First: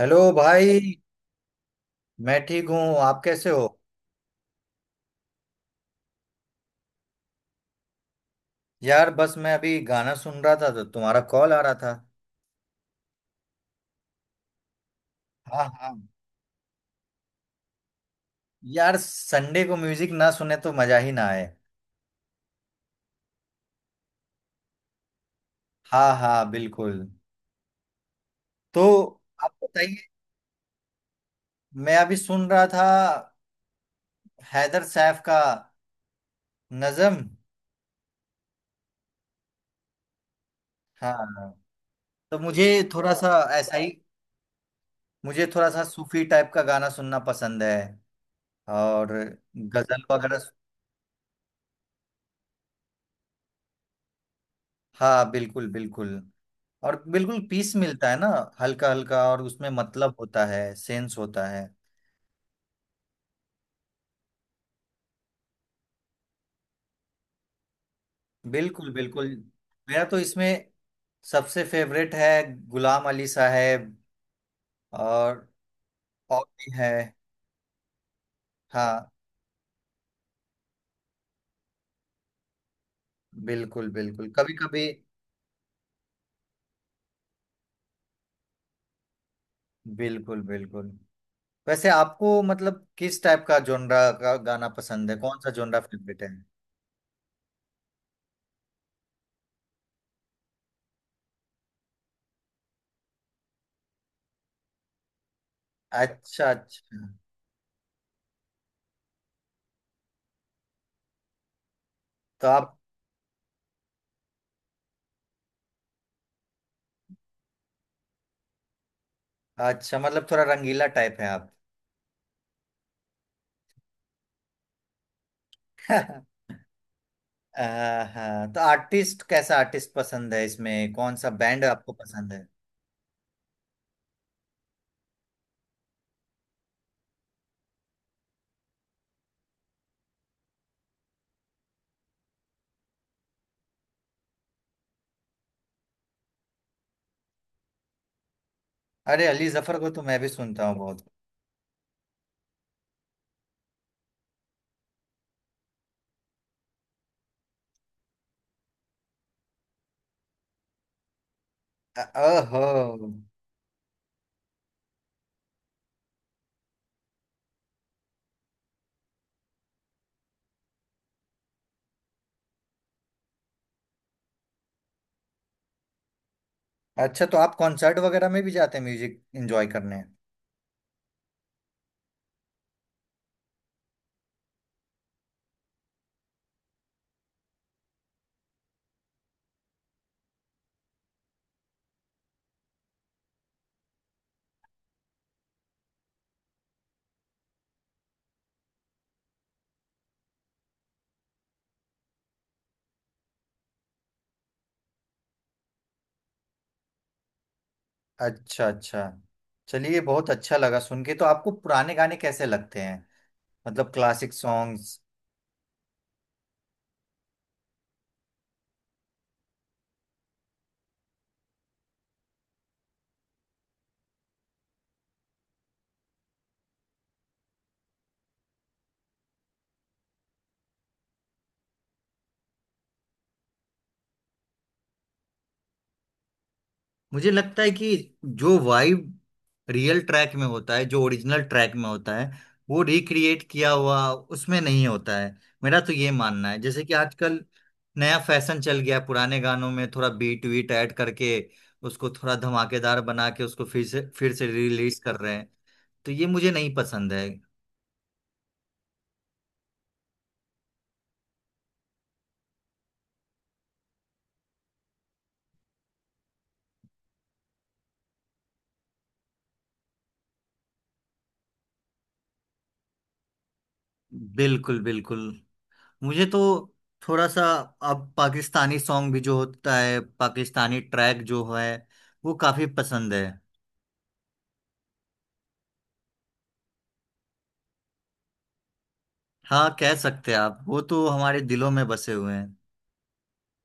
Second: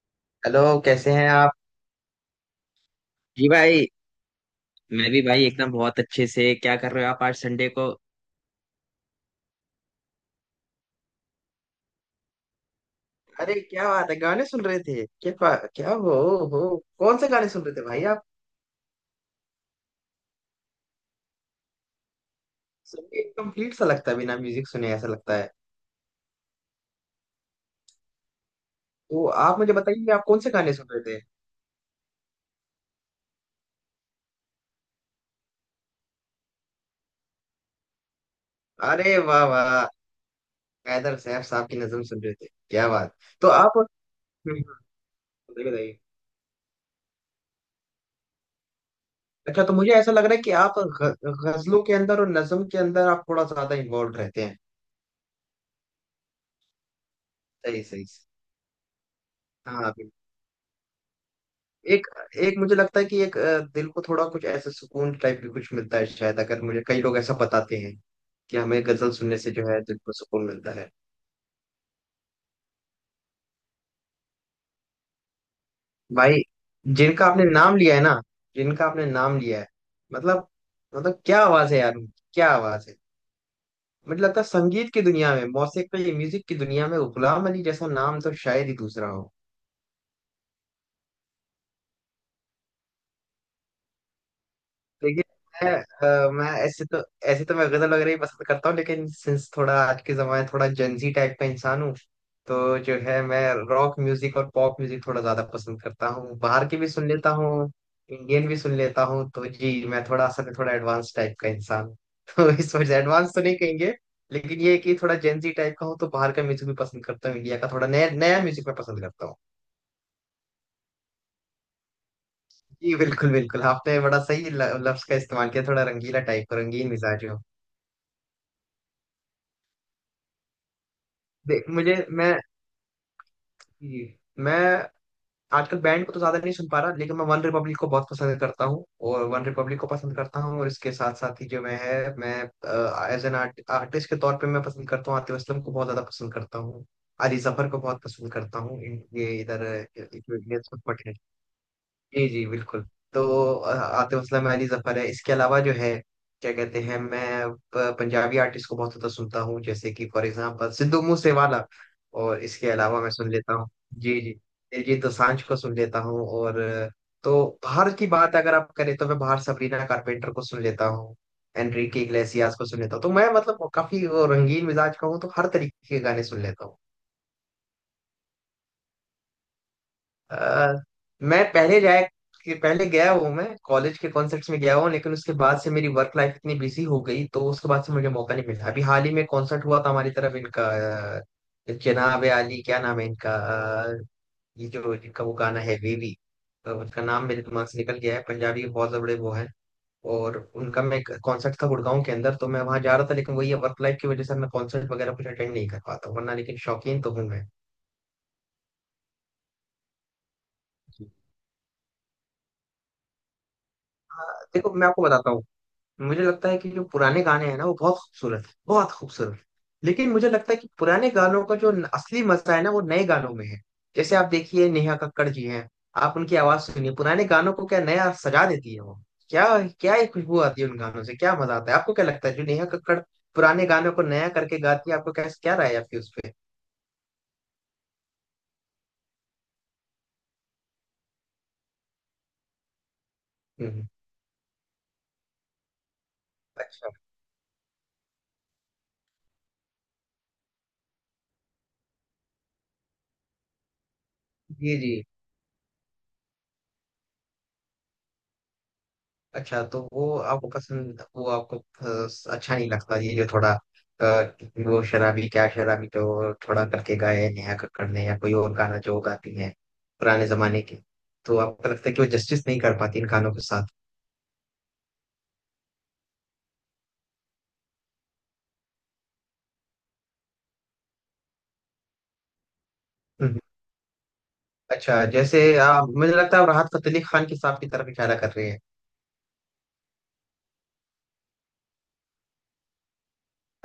Hello भाई। Hello, कैसे हैं आप? मैं ठीक हूँ। आप जी कैसे हो? भाई। मैं भी भाई, एकदम बहुत अच्छे से। क्या कर रहे हो आप आज संडे को? यार, बस मैं अभी गाना सुन रहा था तो तुम्हारा कॉल आ रहा था। अरे क्या बात है, गाने सुन रहे थे? हाँ हाँ। क्या हो, कौन से गाने सुन रहे थे भाई आप? यार, संडे को म्यूजिक ना सुने तो मजा ही ना आए। सुन के कंप्लीट सा लगता है, बिना म्यूजिक सुने ऐसा लगता है। हाँ हाँ, बिल्कुल। तो तो आप आप मुझे बताइए। बताइए कि आप कौन से गाने सुन रहे थे। मैं अभी सुन रहा था हैदर सैफ का नज़म। अरे वाह वाह! हैदर सैफ हाँ, साहब की नज़म सुन रहे तो थे, मुझे क्या थोड़ा बात! सा तो ऐसा आप। ही, हम्म। मुझे थोड़ा बताइए सा बताइए। सूफी टाइप का गाना सुनना पसंद है। और अच्छा, तो मुझे गजल ऐसा लग रहा है वगैरह। कि आप गजलों के अंदर और नज्म के अंदर आप थोड़ा ज्यादा इन्वॉल्व रहते हैं। हाँ, बिल्कुल बिल्कुल। और बिल्कुल पीस सही सही मिलता है सही। ना, हल्का हल्का। और उसमें हाँ। मतलब होता है, सेंस होता है। एक एक मुझे लगता है कि एक दिल को थोड़ा कुछ ऐसे सुकून टाइप भी कुछ मिलता है शायद, अगर मुझे कई लोग ऐसा बताते हैं कि हमें बिल्कुल गजल बिल्कुल। सुनने से जो है दिल मेरा को तो सुकून इसमें मिलता है। सबसे फेवरेट है गुलाम अली साहब। और भाई, और भी है। जिनका आपने नाम लिया है ना, जिनका आपने हाँ, नाम लिया है, मतलब, मतलब क्या आवाज है यार उनकी, क्या आवाज है! बिल्कुल मुझे बिल्कुल। लगता है कभी कभी संगीत की दुनिया में, मौसीकी म्यूजिक की दुनिया में, गुलाम अली जैसा नाम तो शायद ही दूसरा हो। बिल्कुल बिल्कुल। वैसे आपको मतलब किस टाइप का जोनरा का गाना पसंद है? देखिए, कौन सा मैं, जोनरा फेवरेट है? मैं ऐसे तो मैं गजल वगैरह ही पसंद करता हूँ, लेकिन सिंस थोड़ा आज के जमाने, थोड़ा जेंजी टाइप का इंसान हूँ। तो जो है, मैं रॉक म्यूजिक और पॉप म्यूजिक थोड़ा ज्यादा पसंद करता हूँ, अच्छा बाहर की भी अच्छा। सुन लेता हूँ, इंडियन भी सुन लेता हूँ। तो जी मैं थोड़ा असल में थोड़ा एडवांस टाइप का इंसान हूँ। तो तो इस आप, वजह एडवांस तो नहीं कहेंगे, लेकिन ये है कि थोड़ा जेंजी टाइप का हूँ, तो बाहर का म्यूजिक भी पसंद करता हूँ, इंडिया का थोड़ा नया नया म्यूजिक मैं पसंद करता हूँ। अच्छा मतलब थोड़ा रंगीला टाइप है आप। जी बिल्कुल बिल्कुल, आपने बड़ा सही लफ्ज का इस्तेमाल किया, थोड़ा रंगीला टाइप का, रंगीन मिजाज। आ, हाँ, तो आर्टिस्ट कैसा आर्टिस्ट पसंद है? इसमें कौन सा बैंड देख, आपको मुझे, पसंद मैं है? मैं आजकल बैंड को तो ज्यादा नहीं सुन पा रहा, लेकिन मैं वन रिपब्लिक को बहुत पसंद करता हूँ। और वन रिपब्लिक को पसंद करता हूँ, और इसके साथ साथ ही जो मैं है, मैं एज एन आर्टिस्ट के तौर पे मैं पसंद करता हूँ, आतिफ असलम को बहुत ज्यादा पसंद करता हूँ। अली जफर को बहुत पसंद करता हूँ। अरे, ये अली इधर, जफर को तो मैं भी जो इंडियन... सुनता हूँ बहुत। जी जी बिल्कुल। तो आतिफ असलम, अली जफर है, इसके अलावा जो है, क्या कहते हैं, मैं पंजाबी आर्टिस्ट को बहुत ज्यादा सुनता हूँ, जैसे कि फॉर एग्जांपल सिद्धू मूसेवाला। और ओहो। इसके अलावा मैं सुन लेता हूँ, जी जी, दिलजीत दोसांझ को सुन लेता हूँ, और तो बाहर की बात अगर आप करें, तो मैं बाहर सबरीना कारपेंटर को सुन लेता हूँ, एनरिके इग्लेसियास को सुन लेता हूँ। तो मैं मतलब काफी वो रंगीन मिजाज का हूँ, तो हर तरीके के गाने सुन लेता हूँ। अच्छा, तो आप कॉन्सर्ट वगैरह में भी जाते हैं म्यूजिक एंजॉय करने? अ, मैं पहले जाए, कि पहले गया हूँ, मैं कॉलेज के कॉन्सर्ट्स में गया हूँ, लेकिन उसके बाद से मेरी वर्क लाइफ इतनी बिजी हो गई, तो उसके बाद से मुझे मौका नहीं मिला। अभी हाल ही में कॉन्सर्ट हुआ था हमारी तरफ इनका, अ, जनाब आली क्या नाम है इनका, अ, ये जो इनका वो गाना है वेवी, तो उसका नाम मेरे दिमाग से निकल गया है। पंजाबी के बहुत बड़े वो है, और उनका मैं कॉन्सर्ट था गुड़गांव के अंदर, तो मैं वहां जा रहा था, लेकिन वही वर्क लाइफ की वजह से मैं कॉन्सर्ट वगैरह कुछ अटेंड नहीं कर पाता वरना, लेकिन शौकीन तो हूँ मैं। अच्छा अच्छा। चलिए, बहुत अच्छा लगा सुन जी। के। तो आपको पुराने गाने कैसे लगते हैं? मतलब क्लासिक देखो, मैं सॉन्ग्स। आपको बताता हूँ, मुझे लगता है कि जो पुराने गाने हैं ना, वो बहुत खूबसूरत है, बहुत खूबसूरत। लेकिन मुझे लगता है कि पुराने गानों का जो असली मजा है ना, वो नए गानों में है। जैसे आप देखिए नेहा कक्कड़ जी हैं, आप उनकी आवाज सुनिए, पुराने गानों को क्या नया सजा देती है वो! क्या, क्या ही खुशबू आती है उन गानों से, क्या मजा आता है! आपको क्या लगता है, जो नेहा कक्कड़ पुराने गानों को नया करके गाती है, आपको क्या, क्या राय है आपकी उस पे? मुझे लगता है कि जो वाइब रियल ट्रैक में होता है, जो ओरिजिनल ट्रैक में होता है, वो रिक्रिएट किया हम्म। हुआ उसमें नहीं होता है। मेरा तो ये मानना है। जैसे अच्छा। कि आजकल नया फैशन चल गया है, पुराने गानों में थोड़ा बीट वीट ऐड करके, उसको थोड़ा धमाकेदार बना के उसको फिर से जी जी। रिलीज कर रहे हैं। तो ये मुझे नहीं पसंद है। अच्छा, तो वो आपको पसंद, वो आपको अच्छा नहीं लगता, ये जो थोड़ा अ, वो शराबी, क्या शराबी जो थोड़ा करके गाए हैं नेहा कक्कड़ ने, या कोई और गाना जो गाती है पुराने जमाने के, तो आपको लगता है कि वो जस्टिस नहीं कर पाती इन गानों के साथ? बिल्कुल बिल्कुल। मुझे तो थोड़ा सा, अब पाकिस्तानी सॉन्ग भी जो होता है, पाकिस्तानी ट्रैक जो है, वो काफी पसंद है। हम्म। अच्छा, जैसे मुझे लगता है आप राहत फतेह अली खान के साहब की तरफ इशारा कर रहे हैं। हाँ, कह सकते हैं आप। वो तो हमारे दिलों में बसे हुए हैं।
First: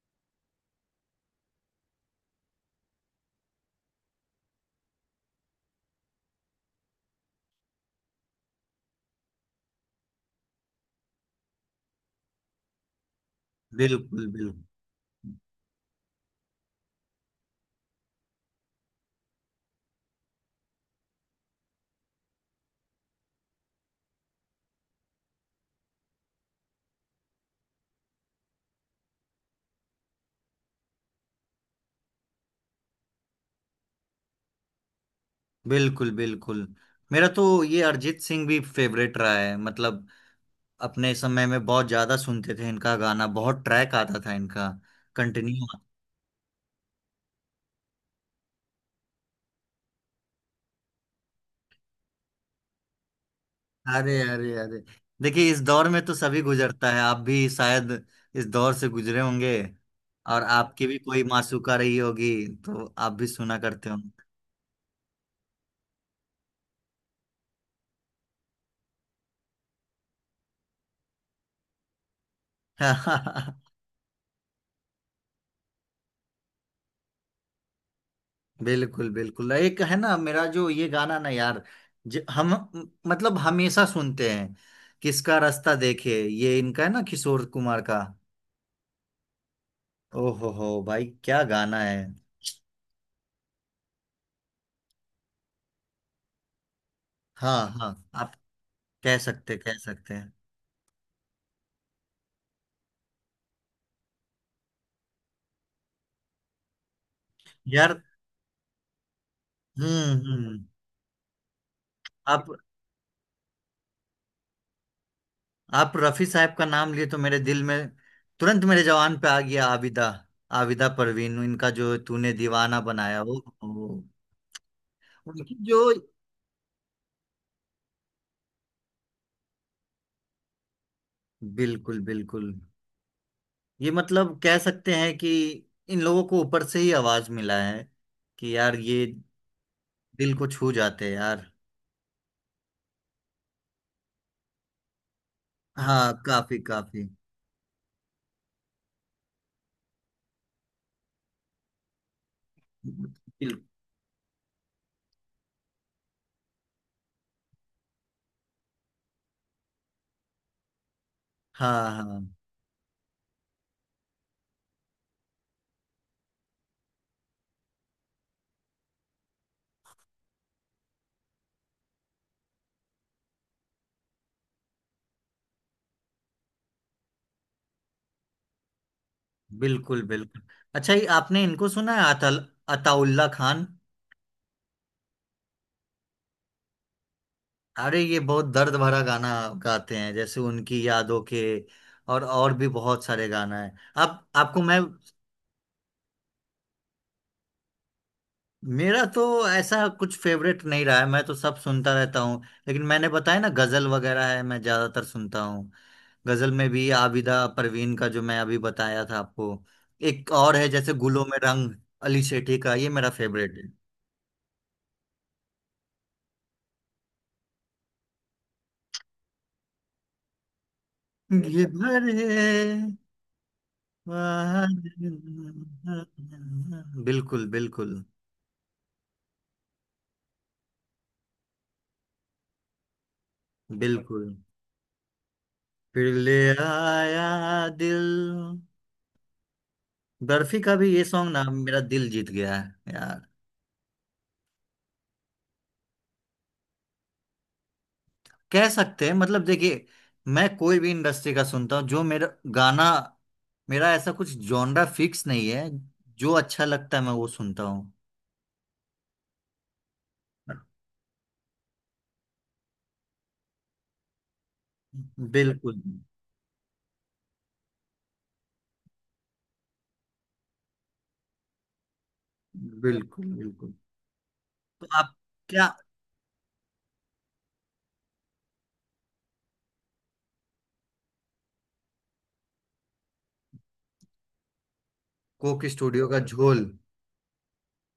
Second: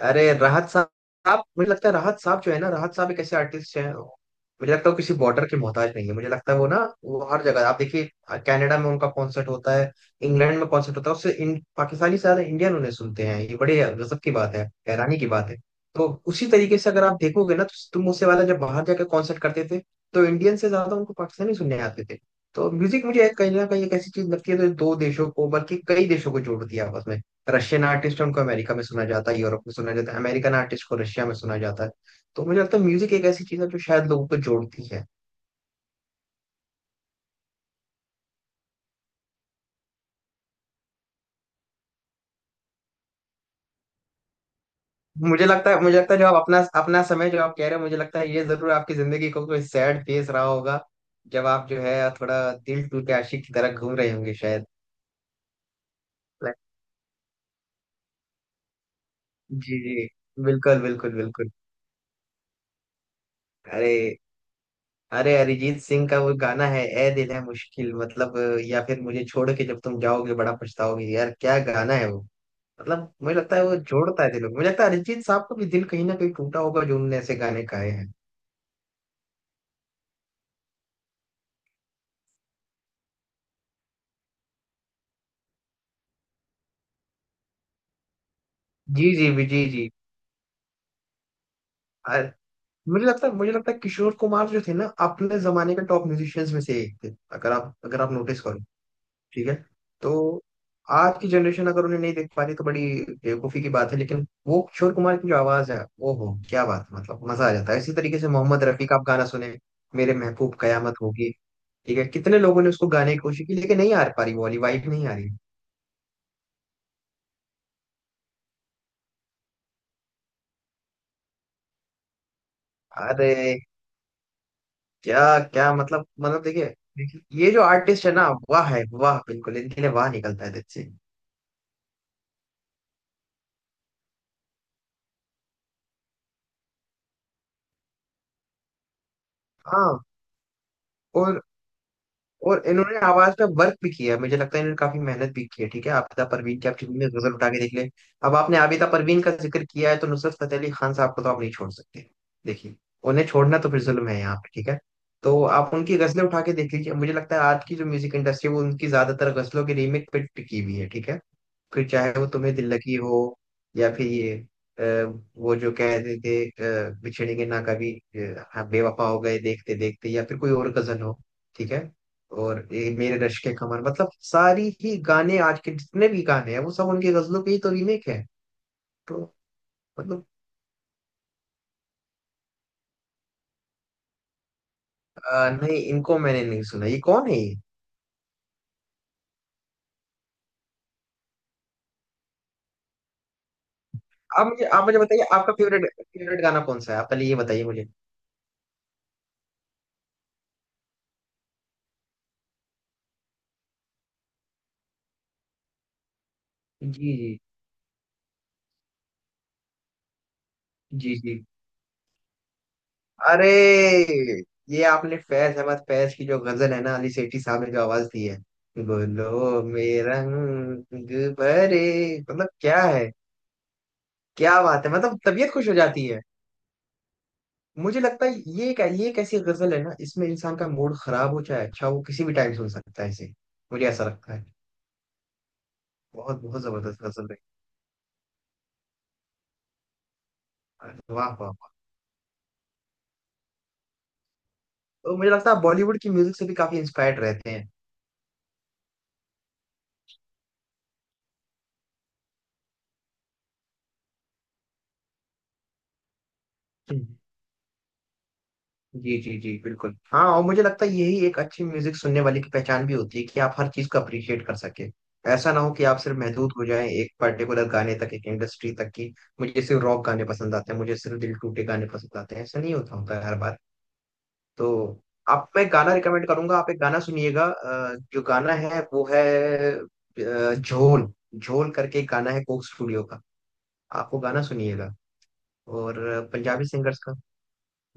अरे, राहत साहब, मुझे लगता है राहत साहब जो है ना, राहत साहब एक ऐसे आर्टिस्ट हैं, मुझे लगता है वो किसी बॉर्डर के मोहताज नहीं है, मुझे लगता है वो ना, वो हर जगह। आप देखिए, कनाडा में उनका कॉन्सर्ट होता है, इंग्लैंड में कॉन्सर्ट होता है, उससे पाकिस्तानी से ज्यादा इंडियन उन्हें सुनते हैं, ये बड़े गजब बिल्कुल की बिल्कुल बात है, हैरानी की बात है। तो उसी तरीके से अगर आप देखोगे ना, तो तुम उससे वाला जब बाहर जाकर कॉन्सर्ट करते थे, तो इंडियन से ज्यादा उनको पाकिस्तानी सुनने आते थे। तो म्यूजिक मुझे कहीं ना कहीं एक ऐसी चीज लगती है जो दो देशों को, बल्कि कई देशों को जोड़ती है आपस में। रशियन आर्टिस्ट है, उनको अमेरिका में सुना जाता है, यूरोप में सुना जाता है, अमेरिकन आर्टिस्ट को रशिया में सुना जाता है। तो मुझे लगता है म्यूजिक एक ऐसी चीज है जो शायद लोगों को जोड़ती है। बिल्कुल बिल्कुल। मेरा तो ये अरिजीत सिंह भी फेवरेट रहा है। मतलब अपने समय में बहुत ज्यादा सुनते थे इनका गाना। बहुत ट्रैक आता था इनका। मुझे कंटिन्यू। लगता है मुझे लगता है जो आप अपना अपना समय जो आप कह रहे हो, मुझे लगता है ये जरूर आपकी जिंदगी को कोई सैड फेस रहा होगा, जब आप जो है थोड़ा दिल टूट के आशिक की तरह घूम रहे अरे होंगे अरे शायद। अरे, देखिए, इस दौर में तो सभी Like, गुजरता है। आप भी शायद इस दौर से गुजरे होंगे। जी जी। और बिल्कुल आपकी भी बिल्कुल कोई बिल्कुल। मासूका रही होगी तो आप भी सुना करते अरे, होंगे। अरे, अरिजीत सिंह का वो गाना है ए दिल है मुश्किल, मतलब! या फिर मुझे छोड़ के जब तुम जाओगे बड़ा पछताओगे, यार क्या गाना है वो! मतलब मुझे लगता है वो जोड़ता है दिलों को, मुझे लगता है अरिजीत साहब का भी दिल कहीं ना कहीं टूटा होगा, जो उनने ऐसे गाने गाए हैं। बिल्कुल बिल्कुल। एक है ना मेरा जो ये गाना ना, यार, हम, मतलब हमेशा सुनते हैं, किसका रास्ता देखे ये, इनका है ना, किशोर कुमार का। जी जी भी जी जी। ओहो हो भाई, क्या गाना है। अ- मुझे लगता है किशोर कुमार जो थे ना, अपने जमाने के टॉप म्यूजिशियंस में से एक थे। अगर हाँ आप हाँ, अगर आप आप नोटिस करो। कह ठीक है। सकते कह तो सकते हैं। आज की जनरेशन अगर उन्हें नहीं देख पा रही, तो बड़ी बेवकूफी की बात है। लेकिन वो किशोर कुमार की जो आवाज है, वो हो, क्या बात है, मतलब मजा आ जाता है। इसी यार, तरीके से मोहम्मद रफी का आप गाना सुने, मेरे महबूब हम्म। कयामत होगी, ठीक है, कितने आप लोगों ने उसको गाने की कोशिश की, लेकिन नहीं आ पा रही, वो वाली वाइब नहीं आ रही। आप रफी साहब का नाम लिए तो मेरे दिल में तुरंत मेरे जवान पे आ गया आबिदा, आबिदा परवीन। इनका जो तूने दीवाना बनाया अरे, वो, वो- क्या, उनकी क्या जो, मतलब, मतलब देखिए, देखिए, ये जो आर्टिस्ट है ना, वाह है, वाह, बिल्कुल, इनके लिए वाह निकलता है दिल से। बिल्कुल बिल्कुल। ये मतलब कह सकते हैं कि इन लोगों को ऊपर से ही आवाज मिला है, कि यार ये हाँ। दिल को छू जाते हैं और यार। और इन्होंने आवाज पे वर्क भी किया है। मुझे लगता है इन्होंने काफी मेहनत भी की है। ठीक है, हाँ, आबिदा काफी परवीन की आप फिल्म में काफी। नजर उठा के देख ले। अब आपने आबिदा परवीन का जिक्र किया है, तो नुसरत फतेह अली खान साहब को तो आप नहीं छोड़ सकते। देखिए, उन्हें बिल- छोड़ना तो फिर जुल्म है यहाँ पे, ठीक है, तो आप उनकी गजलें उठा के देख लीजिए, मुझे लगता है आज की जो म्यूजिक इंडस्ट्री है, वो उनकी ज्यादातर गजलों के रीमेक पे टिकी हुई है, ठीक है। फिर हाँ चाहे वो हाँ, तुम्हें दिल लगी हो, या फिर ये अ, वो जो कहते थे बिछड़ेंगे ना कभी हाँ, बेवफा हो गए देखते देखते, या फिर कोई और गजल हो, ठीक है। और ये मेरे रश्क के कमर, मतलब, सारी ही गाने, आज के जितने भी गाने हैं, वो सब उनकी गजलों के ही तो रीमेक है। तो बिल्कुल मतलब, बिल्कुल। अच्छा, ये आपने इनको सुना है, अतल अताउल्ला खान? नहीं, इनको मैंने नहीं सुना, ये कौन है ये? अरे, ये बहुत दर्द भरा गाना गाते हैं, जैसे उनकी यादों के, और भी बहुत सारे गाना है। आप आप आपको मुझे, मैं, आप मुझे बताइए, आपका फेवरेट फेवरेट गाना कौन सा है, आप पहले ये बताइए मुझे। मेरा तो ऐसा कुछ फेवरेट नहीं रहा है। मैं तो सब सुनता रहता हूँ, लेकिन मैंने बताया ना, गजल वगैरह है मैं ज्यादातर सुनता हूँ। गजल में भी जी। आबिदा परवीन का जो मैं अभी बताया था आपको। एक और है, जैसे जी गुलों जी में जी। रंग, अली शेठी का, ये मेरा अरे, फेवरेट है। ये आपने फैज अहमद फैज की जो गजल है ना, अली सेठी साहब ने जो आवाज दी है, बोलो मेरा रंग ये भरे, भरे मतलब क्या है! क्या बात है, बादल। मतलब तबीयत खुश हो जाती है। बिल्कुल बिल्कुल मुझे लगता है ये एक, ये एक ऐसी गजल है ना, इसमें इंसान का मूड खराब हो चाहे अच्छा, वो किसी भी टाइम सुन सकता है इसे, मुझे ऐसा बिल्कुल। लगता है। फिर ले बहुत बहुत जबरदस्त आया गजल है। दिल, बर्फी का भी ये सॉन्ग वाह ना, वाह वाह! मेरा दिल जीत गया है यार। तो मुझे लगता है बॉलीवुड की म्यूजिक से भी काफी इंस्पायर्ड रहते कह सकते हैं, मतलब देखिए, मैं कोई भी इंडस्ट्री का सुनता हूँ, जो मेरा गाना, मेरा ऐसा कुछ जॉनरा फिक्स नहीं है। जो अच्छा लगता है हैं। मैं वो सुनता हूँ। जी जी जी बिल्कुल। हाँ, और मुझे लगता है यही एक अच्छी म्यूजिक सुनने वाले की पहचान भी होती है, कि आप हर चीज को अप्रिशिएट कर सके। ऐसा ना हो बिल्कुल कि आप सिर्फ महदूद हो जाएं एक पर्टिकुलर गाने तक, एक इंडस्ट्री तक की। मुझे सिर्फ रॉक गाने पसंद आते हैं, मुझे सिर्फ दिल टूटे गाने पसंद आते हैं, ऐसा नहीं होता, होता है बिल्कुल हर बार। बिल्कुल। तो तो आप? आप, मैं क्या? गाना रिकमेंड करूंगा, आप एक गाना सुनिएगा, जो गाना है वो है, झोल, झोल करके एक गाना है कोक स्टूडियो का, आप वो गाना सुनिएगा। कोक और स्टूडियो का झोल? पंजाबी सिंगर्स,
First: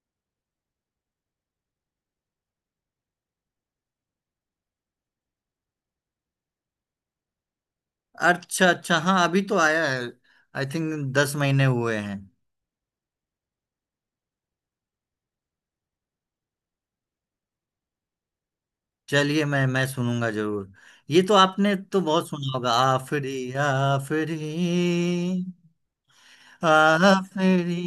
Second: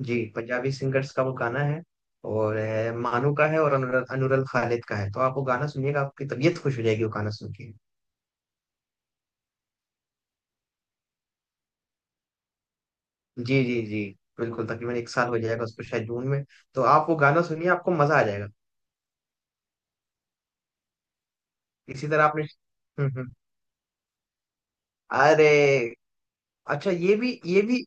जी, पंजाबी सिंगर्स का वो गाना है, और है, मानू का है, और अनुरल खालिद का है, तो आप वो गाना सुनिएगा, आपकी तबीयत खुश हो जाएगी वो गाना सुन के। अच्छा अच्छा। हाँ, अभी तो आया है। आई थिंक 10 महीने हुए हैं। जी जी जी बिल्कुल, तकरीबन 1 साल हो जाएगा उसको शायद जून में। तो आप वो गाना सुनिए, आपको मजा आ जाएगा। चलिए, मैं सुनूंगा जरूर। ये तो आपने तो इसी तरह बहुत आपने... सुना होगा, हम्म, हम्म। आफरी आफरी अरे, अच्छा, ये भी ये आफरी। भी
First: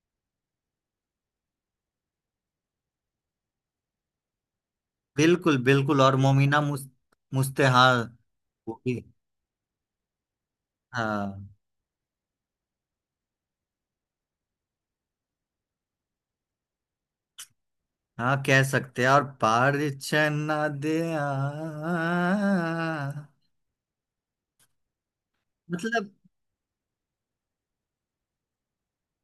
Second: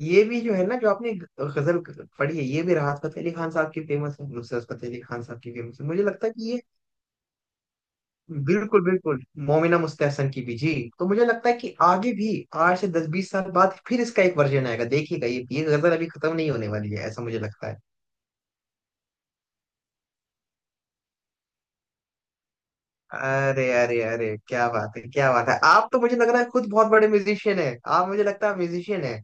ये भी जो है ना, जो आपने गजल पढ़ी है, ये भी राहत फतेह अली खान साहब की फेमस है, नुसरत फतेह अली खान साहब की बिल्कुल फेमस है, बिल्कुल। मुझे और लगता है कि मोमिना ये... मुस्तेहाल। बिल्कुल वो भी। बिल्कुल। मोमिना मुस्तहसन की भी जी। तो मुझे हाँ लगता है कि आगे भी 8 से 10, 20 साल बाद फिर इसका एक वर्जन आएगा, देखिएगा, ये गजल अभी खत्म नहीं होने वाली है, ऐसा मुझे लगता है। हाँ, कह सकते हैं। और परिचय ना दे अरे अरे अरे, क्या बात है, क्या बात है, आप तो मतलब मुझे लग रहा है खुद बहुत बड़े म्यूजिशियन है आप, मुझे लगता है म्यूजिशियन है।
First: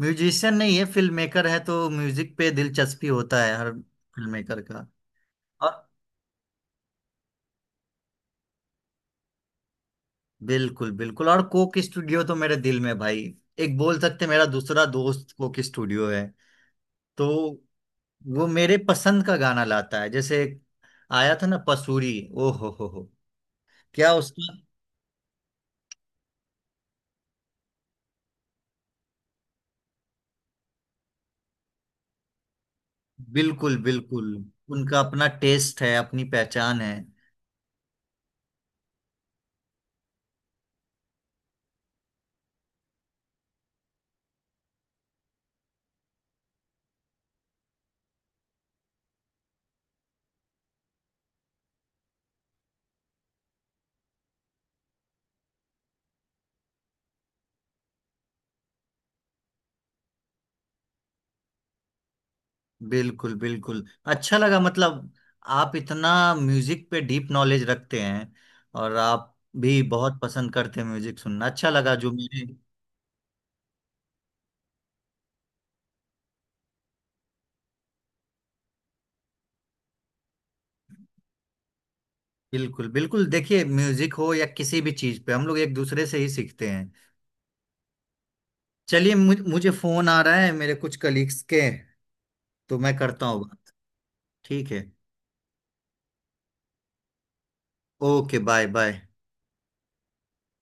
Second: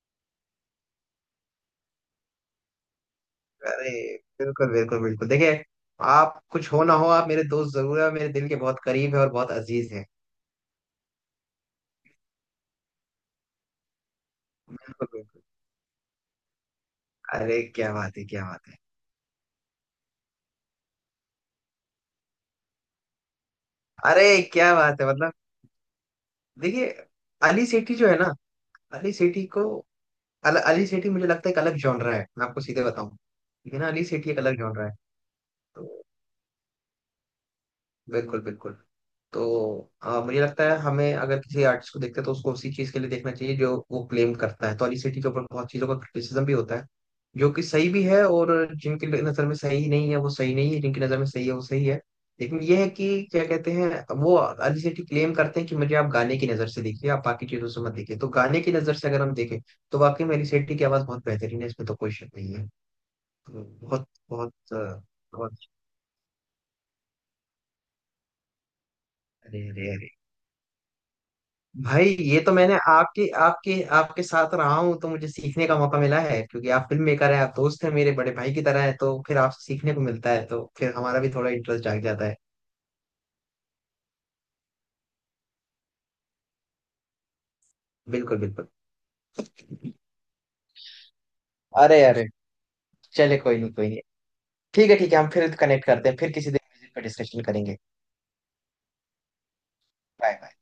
म्यूजिशियन नहीं है, फिल्म मेकर है, तो म्यूजिक पे दिलचस्पी होता है हर अरे फिल्म मेकर बिल्कुल का। बिल्कुल बिल्कुल, देखिए, और आप कुछ हो ना हो, आप मेरे दोस्त जरूर है, मेरे दिल के बहुत करीब है, और बहुत अजीज है। बिल्कुल बिल्कुल। और कोक स्टूडियो तो मेरे दिल में भाई, एक बोल सकते हैं, मेरा दूसरा बिल्कुल दोस्त बिल्कुल। कोक स्टूडियो है। तो अरे, क्या बात है, क्या वो बात मेरे है! पसंद का गाना लाता है, जैसे एक आया था ना पसूरी। ओ हो, क्या अरे, उसका! क्या बात है, मतलब, देखिए, अली सेठी जो है ना, अली सेठी को, अली सेठी मुझे लगता है एक अलग जॉनरा है, मैं आपको सीधे बताऊं, ठीक बिल्कुल है ना, अली बिल्कुल। सेठी एक अलग जॉनरा है। उनका अपना टेस्ट है, तो अपनी पहचान है। बिल्कुल बिल्कुल। तो मुझे लगता है हमें, अगर किसी आर्टिस्ट को देखते हैं, तो उसको उसी चीज के लिए देखना चाहिए जो वो क्लेम करता है, तो अली सेठी के ऊपर बहुत चीजों का क्रिटिसिज्म भी होता है, जो कि सही भी है। और जिनकी नज़र में सही नहीं है, वो सही नहीं है, जिनकी नज़र में सही है, वो सही है। लेकिन ये है कि क्या कहते हैं, वो अली सेठी क्लेम करते हैं कि मुझे आप गाने की नज़र से देखिए, आप बाकी चीज़ों से मत देखिए, तो गाने की नज़र से अगर हम देखें, तो वाकई में अली सेठी की आवाज़ बहुत बेहतरीन है, इसमें तो कोई शक नहीं है। बिल्कुल बिल्कुल। बहुत अच्छा बहुत, लगा, मतलब बहुत... आप इतना म्यूजिक पे डीप नॉलेज रखते हैं। और आप अरे भी अरे अरे, बहुत पसंद करते हैं म्यूजिक सुनना, अच्छा लगा जो भाई, ये मेरे। तो मैंने आपके आपके आपके साथ रहा हूँ, तो मुझे सीखने का मौका मिला है, क्योंकि आप फिल्म मेकर हैं, आप दोस्त हैं, मेरे बड़े भाई की तरह है, तो फिर आपसे सीखने को मिलता है, तो फिर हमारा भी थोड़ा इंटरेस्ट जाग जाता है। बिल्कुल बिल्कुल। देखिए, म्यूजिक हो या किसी भी चीज पे, हम लोग एक दूसरे से ही सीखते हैं। बिल्कुल बिल्कुल। चलिए, मुझे फोन आ रहा है मेरे कुछ कलीग्स के। अरे अरे, तो मैं करता चले, हूँ कोई नहीं, बात। कोई नहीं। ठीक है। ठीक है, ठीक है, हम फिर कनेक्ट करते हैं, फिर किसी दिन म्यूजिक पर डिस्कशन करेंगे। Okay, bye bye. Bye bye.